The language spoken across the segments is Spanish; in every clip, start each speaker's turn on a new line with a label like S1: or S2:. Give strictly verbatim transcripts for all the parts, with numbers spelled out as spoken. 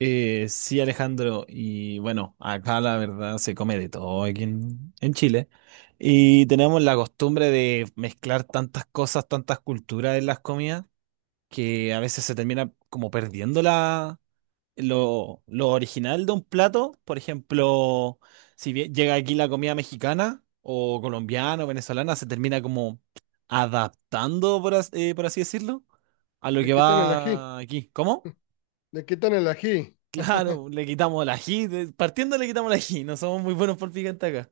S1: Eh, sí, Alejandro, y bueno, acá la verdad se come de todo aquí en, en Chile. Y tenemos la costumbre de mezclar tantas cosas, tantas culturas en las comidas, que a veces se termina como perdiendo la, lo, lo original de un plato. Por ejemplo, si bien llega aquí la comida mexicana o colombiana o venezolana, se termina como adaptando, por, as- eh, por así decirlo, a lo
S2: Le
S1: que
S2: quitan el ají,
S1: va aquí. ¿Cómo?
S2: le quitan el ají.
S1: Claro, le quitamos el ají. de- Partiendo le quitamos el ají. No somos muy buenos por picante acá.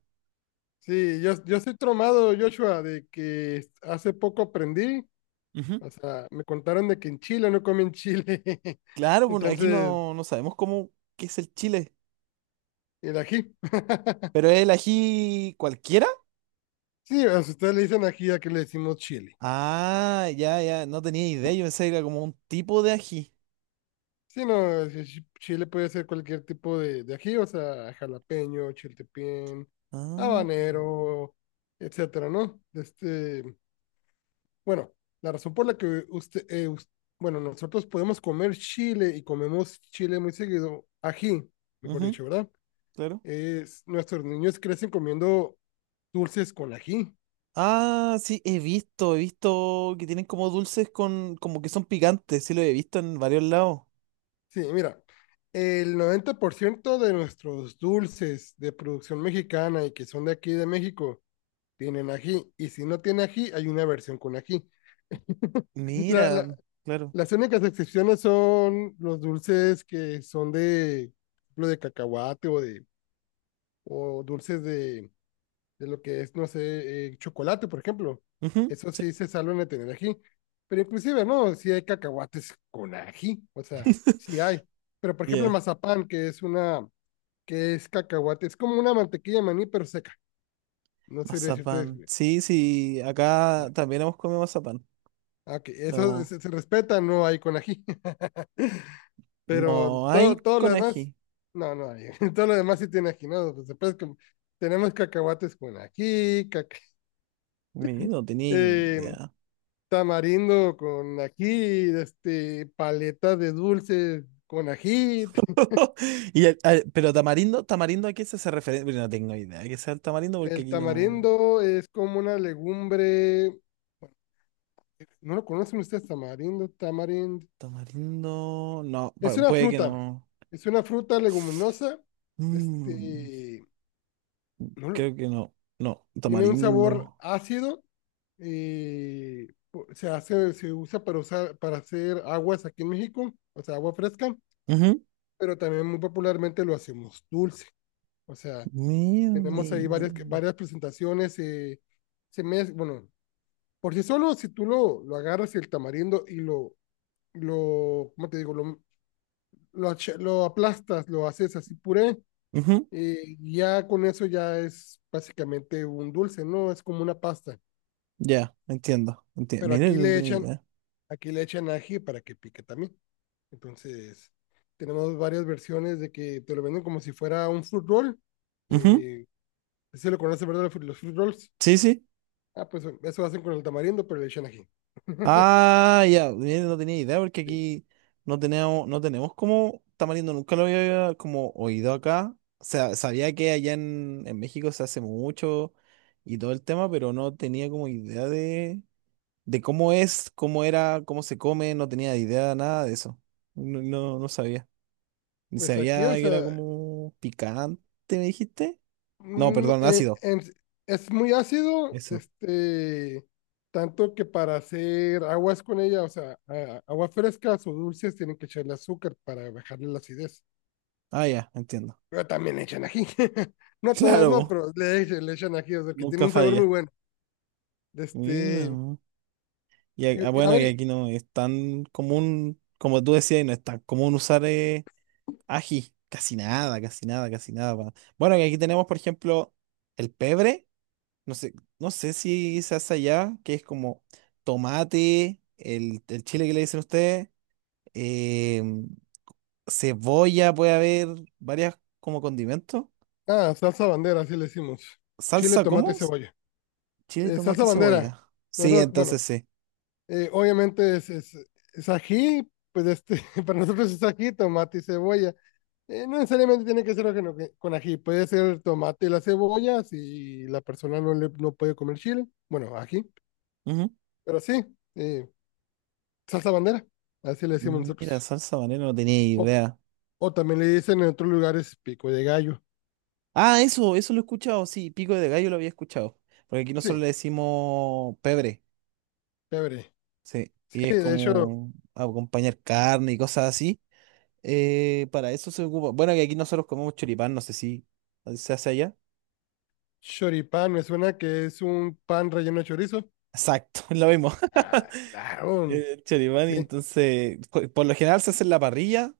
S2: Sí, yo, yo estoy tromado, Joshua, de que hace poco aprendí,
S1: Ujú.
S2: o sea, me contaron de que en Chile no comen chile.
S1: Claro, bueno, aquí
S2: Entonces,
S1: no, no sabemos cómo qué es el chile.
S2: el ají.
S1: ¿Pero es el ají cualquiera?
S2: Sí, o sea, ustedes le dicen ají a que le decimos chile.
S1: Ah, ya, ya, no tenía idea. Yo pensé que era como un tipo de ají.
S2: Sí, no, es que chi- chile puede ser cualquier tipo de, de ají, o sea, jalapeño, chiltepín,
S1: Ah,
S2: habanero, etcétera, ¿no? Este, bueno, la razón por la que usted, eh, us- bueno, nosotros podemos comer chile y comemos chile muy seguido, ají, mejor
S1: ujú,
S2: dicho, ¿verdad?
S1: claro.
S2: Es, nuestros niños crecen comiendo dulces con ají.
S1: Ah, sí, he visto, he visto que tienen como dulces con, como que son picantes. Sí, lo he visto en varios lados.
S2: Sí, mira, el noventa por ciento de nuestros dulces de producción mexicana y que son de aquí de México tienen ají. Y si no tiene ají, hay una versión con ají. La-
S1: Mira,
S2: la-
S1: claro.
S2: las únicas excepciones son los dulces que son de, por ejemplo, de cacahuate o de o dulces de, de lo que es, no sé, eh, chocolate, por ejemplo.
S1: Ujú,
S2: Eso
S1: sí.
S2: sí se salvan de tener ají. Pero inclusive, ¿no? Sí hay cacahuates con ají, o sea, sí hay. Pero por ejemplo, el
S1: Ya.
S2: mazapán, que es una, que es cacahuate, es como una mantequilla de maní, pero seca. No sabría
S1: Mazapán.
S2: decirte.
S1: Sí, sí, acá
S2: Ah,
S1: también hemos comido mazapán.
S2: ah, ok, eso
S1: No,
S2: se, se respeta, no hay con ají. Pero
S1: no hay
S2: todo, todo lo
S1: con
S2: demás,
S1: ají.
S2: no, no hay. Todo lo demás sí tiene ají, ¿no? Pues después que tenemos cacahuates con ají, caca-
S1: Mi, no tenía
S2: eh,
S1: idea.
S2: tamarindo con ají, este, paleta de dulce con ají.
S1: Y el- al- pero tamarindo, tamarindo, ¿a qué se hace referencia? No tengo idea de que sea el tamarindo porque
S2: El
S1: aquí no.
S2: tamarindo es como una legumbre, ¿no lo conocen ustedes? Tamarindo, tamarindo.
S1: Tamarindo. No,
S2: Es
S1: pu-
S2: una
S1: puede que
S2: fruta,
S1: no.
S2: es una fruta leguminosa,
S1: Mm,
S2: este, no lo-
S1: creo que no. No,
S2: tiene un sabor
S1: tamarindo.
S2: ácido y po- se hace, se usa para usar, para hacer aguas aquí en México, o sea, agua fresca,
S1: Ujú.
S2: pero también muy popularmente lo hacemos dulce. O sea, tenemos ahí
S1: Mierda.
S2: varias, varias presentaciones. Eh, se mez- bueno, por sí solo, si tú lo, lo agarras el tamarindo y lo, lo, ¿cómo te digo? Lo, lo, lo aplastas, lo haces así puré,
S1: Ujú.
S2: eh, ya con eso ya es básicamente un dulce, ¿no? Es como una pasta.
S1: Ya, entiendo. Entiendo.
S2: Pero
S1: Mira,
S2: aquí
S1: no
S2: le
S1: tenía
S2: echan,
S1: idea.
S2: aquí le echan ají para que pique también. Entonces, tenemos varias versiones de que te lo venden como si fuera un fruit roll.
S1: Ujú.
S2: Eh, Se lo conoce, ¿verdad? Los fruit rolls.
S1: Sí, sí.
S2: Ah, pues eso hacen con el tamarindo, pero le echan ají.
S1: Ah, ya, mira, no tenía idea porque
S2: Sí.
S1: aquí no tenemos, no tenemos como tamarindo, nunca lo había como oído acá. O sea, sabía que allá en, en México se hace mucho y todo el tema, pero no tenía como idea de, de cómo es, cómo era, cómo se come, no tenía idea de nada de eso. No, no, no sabía. Ni
S2: Pues aquí,
S1: sabía
S2: o
S1: que era
S2: sea,
S1: como picante, ¿me dijiste? No,
S2: mm,
S1: perdón,
S2: eh,
S1: ácido.
S2: en- es muy ácido,
S1: Eso.
S2: este, tanto que para hacer aguas con ella, o sea, a- aguas frescas o dulces, tienen que echarle azúcar para bajarle la acidez.
S1: Ah, ya, entiendo.
S2: Pero también le echan ají. No todos, no,
S1: Claro,
S2: pero le, echan- le echan ají, o sea, que tiene
S1: nunca
S2: un sabor muy
S1: falla.
S2: bueno.
S1: Mira,
S2: Este,
S1: no. Y, a- ah,
S2: y- y a
S1: bueno,
S2: ver,
S1: y
S2: y-
S1: aquí no es tan común, como tú decías, y no es tan común usar eh, ají. Casi nada, casi nada, casi nada. pa- Bueno, y aquí tenemos, por ejemplo, el pebre. No sé, no sé si se hace allá, que es como tomate, el, el chile que le dicen ustedes, eh, cebolla, puede haber varias como condimentos.
S2: ah, salsa bandera, así le decimos. Chile,
S1: ¿Salsa
S2: tomate y
S1: cómo?
S2: cebolla.
S1: Chile,
S2: Eh, salsa
S1: tomate,
S2: bandera.
S1: cebolla.
S2: No,
S1: Sí,
S2: no,
S1: entonces
S2: bueno,
S1: sí.
S2: eh, obviamente es, es, es ají, pues este, para nosotros es ají, tomate y cebolla. Eh, no necesariamente tiene que ser ajeno que- con ají, puede ser tomate y la cebolla si la persona no, le, no puede comer chile, bueno, ají,
S1: Ujú.
S2: pero sí, eh, salsa bandera, así le decimos nosotros.
S1: Mira, salsa banera, no tenía
S2: O,
S1: idea.
S2: o también le dicen en otros lugares pico de gallo,
S1: Ah, eso, eso lo he escuchado, sí, pico de gallo lo había escuchado. Porque aquí
S2: sí,
S1: nosotros le decimos pebre,
S2: chévere.
S1: sí,
S2: Sí,
S1: y es
S2: de hecho,
S1: como acompañar carne y cosas así. Eh, para eso se ocupa. Bueno, que aquí nosotros comemos choripán, no sé si se hace allá.
S2: choripán me suena que es un pan relleno de chorizo.
S1: Exacto, lo mismo.
S2: Ah, claro,
S1: Eh, Choripán,
S2: sí,
S1: y entonces, co- por lo general se hace en la parrilla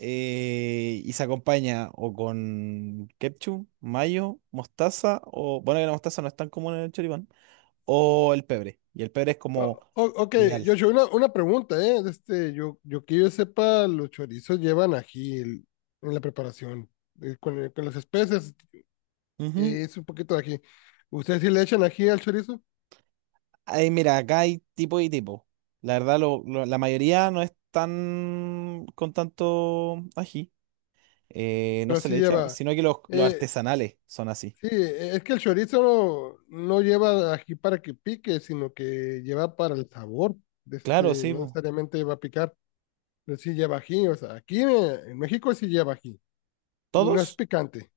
S1: eh, y se acompaña o con ketchup, mayo, mostaza, o bueno, que la mostaza no es tan común en el choripán, o el pebre. Y el pebre es como
S2: O- o- ok,
S1: ideal.
S2: Joshua, una, una pregunta, ¿eh? De Este, yo, yo que yo sepa, los chorizos llevan ají el- en la preparación, eh, con, el- con las especies,
S1: Ujú.
S2: eh, es un poquito de ají. ¿Ustedes sí le echan ají al chorizo?
S1: Ay, mira, acá hay tipo y tipo. La verdad, lo- lo- la mayoría no es tan con tanto ají. Eh, no
S2: Pero
S1: se
S2: sí
S1: le echa,
S2: lleva.
S1: sino que los, los
S2: eh,
S1: artesanales son así.
S2: sí, eh, es que el chorizo no, no lleva ají para que pique, sino que lleva para el sabor. De
S1: Claro,
S2: Este,
S1: sí,
S2: no
S1: po.
S2: necesariamente va a picar, pero sí lleva ají. O sea, aquí eh, en México sí lleva ají y no es
S1: ¿Todos?
S2: picante.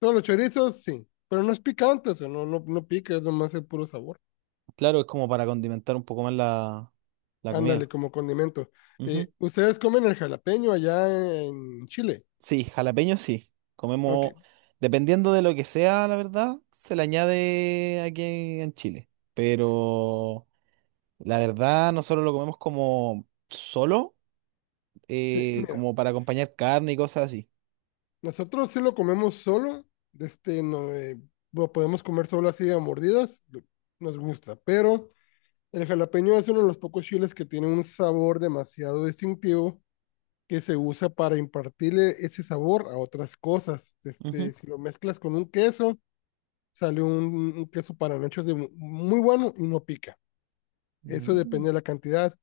S2: No, los chorizos sí, pero no es picante, o sea, no, no, no pica, es nomás el puro sabor.
S1: Claro, es como para condimentar un poco más la, la
S2: Ándale,
S1: comida.
S2: como condimento.
S1: Ujú.
S2: Eh, ¿ustedes comen el jalapeño allá en Chile?
S1: Sí, jalapeño sí.
S2: Ok,
S1: Comemos, dependiendo de lo que sea, la verdad, se le añade aquí en Chile. Pero... La verdad, nosotros lo comemos como solo,
S2: sí,
S1: eh,
S2: mira,
S1: como para acompañar carne y cosas así.
S2: nosotros sí lo comemos solo, de este, no, eh, lo podemos comer solo así a mordidas, lo- nos gusta, pero el jalapeño es uno de los pocos chiles que tiene un sabor demasiado distintivo que se usa para impartirle ese sabor a otras cosas. Este,
S1: Ujú.
S2: si lo mezclas con un queso, sale un, un queso para nachos de muy bueno y no pica. Eso depende
S1: Mm.
S2: de la cantidad.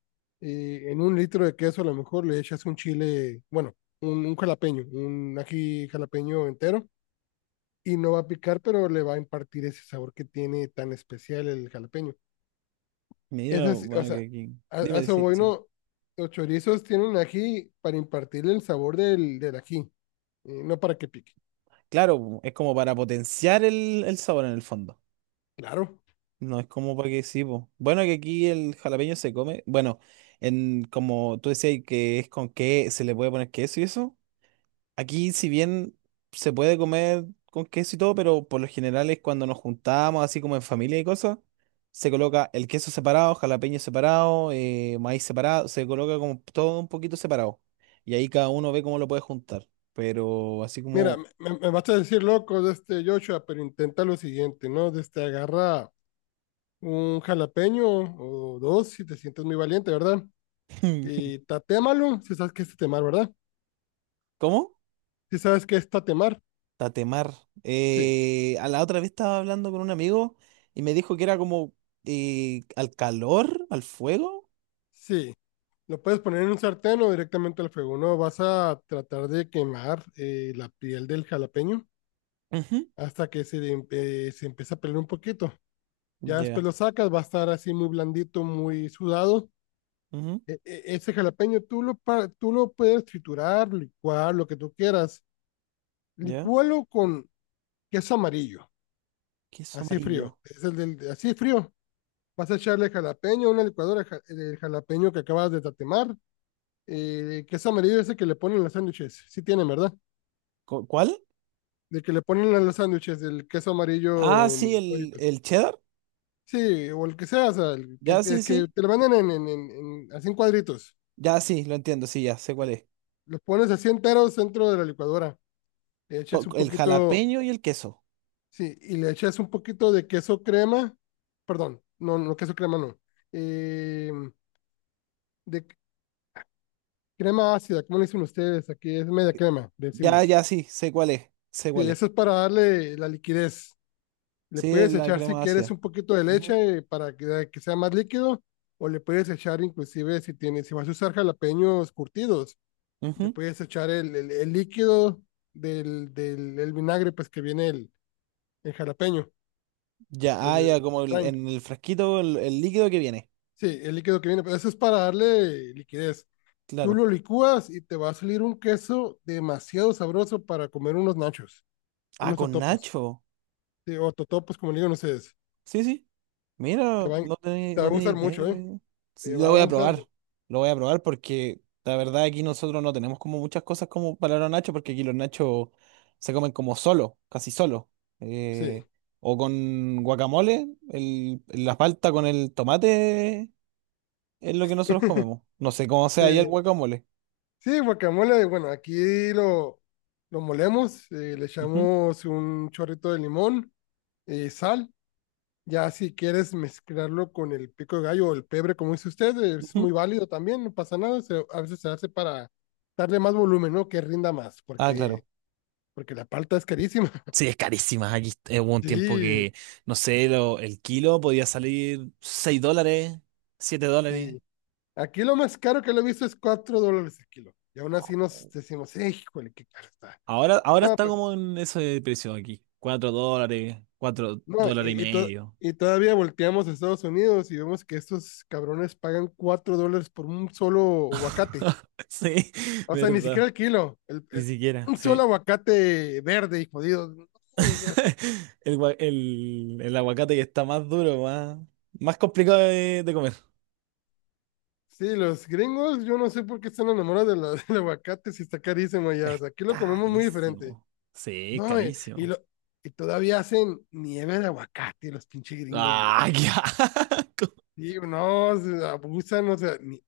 S2: Eh, en un litro de queso a lo mejor le echas un chile, bueno, un, un jalapeño, un ají jalapeño entero y no va a picar, pero le va a impartir ese sabor que tiene tan especial el jalapeño.
S1: Mira,
S2: Esas, o
S1: bueno.
S2: sea,
S1: que, que-
S2: a, a
S1: Dime,
S2: eso
S1: sí,
S2: voy,
S1: sí.
S2: ¿no? Los chorizos tienen ají para impartirle el sabor del, del ají, eh, no para que pique.
S1: Claro, es como para potenciar el, el sabor en el fondo.
S2: Claro.
S1: No es como para que sí, po. Bueno, que aquí el jalapeño se come. Bueno, en como tú decías que es con qué se le puede poner queso y eso. Aquí, si bien se puede comer con queso y todo, pero por lo general es cuando nos juntamos, así como en familia y cosas, se coloca el queso separado, jalapeño separado, eh, maíz separado, se coloca como todo un poquito separado. Y ahí cada uno ve cómo lo puede juntar. Pero así
S2: Mira,
S1: como...
S2: me, me vas a decir loco de este Joshua, pero intenta lo siguiente, ¿no? De este, agarra un jalapeño o dos si te sientes muy valiente, ¿verdad? Y tatémalo, si sabes que es tatemar, ¿verdad?
S1: ¿Cómo?
S2: Si sabes que es tatemar,
S1: Tatemar.
S2: sí,
S1: Eh, a la otra vez estaba hablando con un amigo y me dijo que era como eh, al calor, al fuego.
S2: sí. Lo puedes poner en un sartén o directamente al fuego, ¿no? Vas a tratar de quemar eh, la piel del jalapeño
S1: Ujú.
S2: hasta que se, em- eh, se empiece a pelar un poquito. Ya después
S1: Ya.
S2: lo sacas, va a estar así muy blandito, muy sudado.
S1: Ujú.
S2: E- e- Ese jalapeño tú lo, pa- tú lo puedes triturar, licuar, lo que tú quieras.
S1: Ya.
S2: Licúalo con queso amarillo,
S1: Queso
S2: así
S1: amarillo.
S2: frío. Es el del, así frío. Vas a echarle jalapeño, una licuadora ja- del jalapeño que acabas de tatemar. Eh, queso amarillo ese que le ponen en los sándwiches. Sí tienen, ¿verdad?
S1: ¿Cu- ¿Cuál?
S2: De que le ponen en los sándwiches el queso
S1: Ah,
S2: amarillo
S1: sí,
S2: en
S1: el,
S2: cuadritos.
S1: el cheddar.
S2: Sí, o el que sea, o sea, el que,
S1: Ya, sí,
S2: el que
S1: sí.
S2: te lo venden en, en, en, en- así en cuadritos.
S1: Ya, sí, lo entiendo, sí, ya sé
S2: Sí.
S1: cuál es.
S2: Los pones así enteros dentro de la licuadora. Le echas
S1: To-
S2: un
S1: El
S2: poquito.
S1: jalapeño y el queso.
S2: Sí, y le echas un poquito de queso crema, perdón, no, no queso crema no, eh, de c- crema ácida, ¿cómo le dicen ustedes? Aquí es media crema, le
S1: Ya,
S2: decimos.
S1: ya, sí, sé cuál es. Sé cuál
S2: Sí,
S1: es.
S2: eso es para darle la liquidez. Le
S1: Sí,
S2: puedes
S1: la
S2: echar si
S1: crema
S2: quieres
S1: ácida.
S2: un poquito de
S1: Ujú,
S2: leche, eh, para que, que sea más líquido, o le puedes echar inclusive si tienes, si vas a usar jalapeños curtidos, le
S1: ujú.
S2: puedes echar el, el, el líquido del, del el vinagre, pues que viene el, el jalapeño,
S1: Ya,
S2: el,
S1: ah, ya,
S2: el
S1: como el-
S2: lime.
S1: en el frasquito, el, el líquido que viene.
S2: Sí, el líquido que viene, pero eso es para darle liquidez. Tú
S1: Claro.
S2: lo licúas y te va a salir un queso demasiado sabroso para comer unos nachos,
S1: Ah,
S2: unos
S1: con
S2: totopos.
S1: nacho.
S2: Sí, o totopos, como le digo, no sé. es-
S1: Sí, sí.
S2: Te
S1: Mira,
S2: van,
S1: no tenía,
S2: Te va a
S1: no tenía
S2: gustar
S1: idea que
S2: mucho, ¿eh?
S1: podía- Sí,
S2: Te
S1: lo
S2: va a
S1: voy a
S2: gustar
S1: probar.
S2: mucho.
S1: Lo voy a probar porque la verdad aquí nosotros no tenemos como muchas cosas como para los nachos porque aquí los nachos se comen como solo, casi solo.
S2: Sí.
S1: Eh, o con guacamole, el, la palta con el tomate es lo que nosotros comemos. No sé cómo sea ahí el
S2: Eh,
S1: guacamole.
S2: sí, guacamole, bueno, aquí lo, lo molemos, eh, le
S1: Ujú,
S2: echamos un chorrito de limón, eh, sal. Ya si quieres mezclarlo con el pico de gallo o el pebre, como dice usted, es muy
S1: ujú.
S2: válido también, no pasa nada, se- a veces se hace para darle más volumen, ¿no? Que rinda más,
S1: Ah,
S2: porque,
S1: claro.
S2: porque la palta es carísima.
S1: Sí, es carísima. Aquí eh, hubo un tiempo
S2: Sí,
S1: que, no sé, lo- el kilo podía salir seis dólares, siete dólares.
S2: sí. Aquí lo más caro que lo he visto es cuatro dólares el kilo. Y aún así nos decimos, "Eh, híjole, qué caro está."
S1: Ahora, ahora
S2: No,
S1: está
S2: pues,
S1: como en ese precio aquí. Cuatro dólares, cuatro
S2: no,
S1: dólares y
S2: y, y to-
S1: medio.
S2: y todavía volteamos a Estados Unidos y vemos que estos cabrones pagan cuatro dólares por un solo aguacate.
S1: Sí,
S2: O sea, ni siquiera
S1: verdad.
S2: el kilo. El,
S1: Ni
S2: el-
S1: siquiera,
S2: un solo
S1: sí.
S2: aguacate verde y jodido.
S1: El, gua- el, el aguacate que está más duro, más, más complicado de, de comer.
S2: Sí, los gringos, yo no sé por qué están enamorados de la- del aguacate si está carísimo allá. O
S1: Es
S2: sea, aquí lo comemos muy diferente.
S1: carísimo. Sí, es
S2: No, y, y
S1: carísimo.
S2: lo, y todavía hacen nieve de aguacate los pinches gringos, güey.
S1: ¡Ah, qué asco!
S2: Sí, no, se abusan, o sea, ni-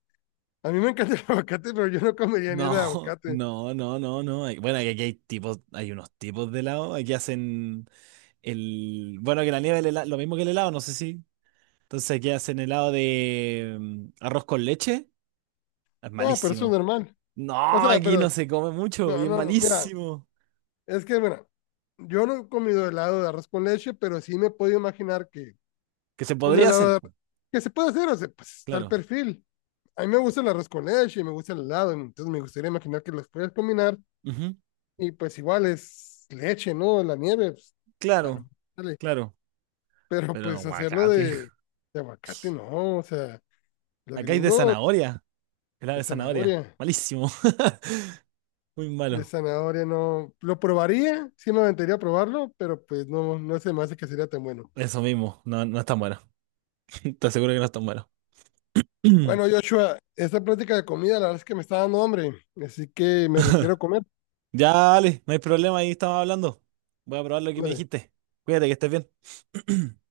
S2: a mí me encanta el aguacate, pero yo no comería nieve de
S1: No,
S2: aguacate.
S1: no, no, no, no. Hay- Bueno, aquí hay tipos, hay unos tipos de helado. Aquí hacen el. Bueno, que la nieve, el helado, lo mismo que el helado, no sé si. Entonces, ¿qué hacen helado de mm, arroz con leche? Es
S2: Ah, pero eso es
S1: malísimo.
S2: normal. O
S1: No,
S2: sea,
S1: aquí
S2: pero,
S1: no se come mucho y
S2: no,
S1: es
S2: no, no, mira,
S1: malísimo.
S2: es que, mira, yo no he comido helado de arroz con leche, pero sí me puedo imaginar que
S1: Que se
S2: un
S1: podría hacer,
S2: helado
S1: po,
S2: que se puede hacer, o sea, pues está el
S1: claro.
S2: perfil. A mí me gusta el arroz con leche y me gusta el helado, entonces me gustaría imaginar que los puedes combinar
S1: Ujú.
S2: y pues igual es leche, ¿no? La nieve, pues, es
S1: Claro,
S2: palo, dale.
S1: claro.
S2: Pero
S1: Pero
S2: pues hacerlo
S1: aguacate.
S2: de, de aguacate, no, o sea, los
S1: Acá hay de
S2: gringos
S1: zanahoria. Helado
S2: de
S1: de zanahoria.
S2: zanahoria,
S1: Malísimo. Muy
S2: de
S1: malo.
S2: zanahoria no, lo probaría, sí me aventaría a probarlo, pero pues no, no se me hace que sería tan bueno.
S1: Eso mismo. No, no es tan bueno. Te aseguro que no es tan bueno.
S2: Bueno, Joshua, esta plática de comida la verdad es que me está dando hambre, así que me retiro a comer,
S1: Ya, dale. No hay problema. Ahí estamos hablando. Voy a probar lo que me
S2: vale.
S1: dijiste. Cuídate, que estés bien.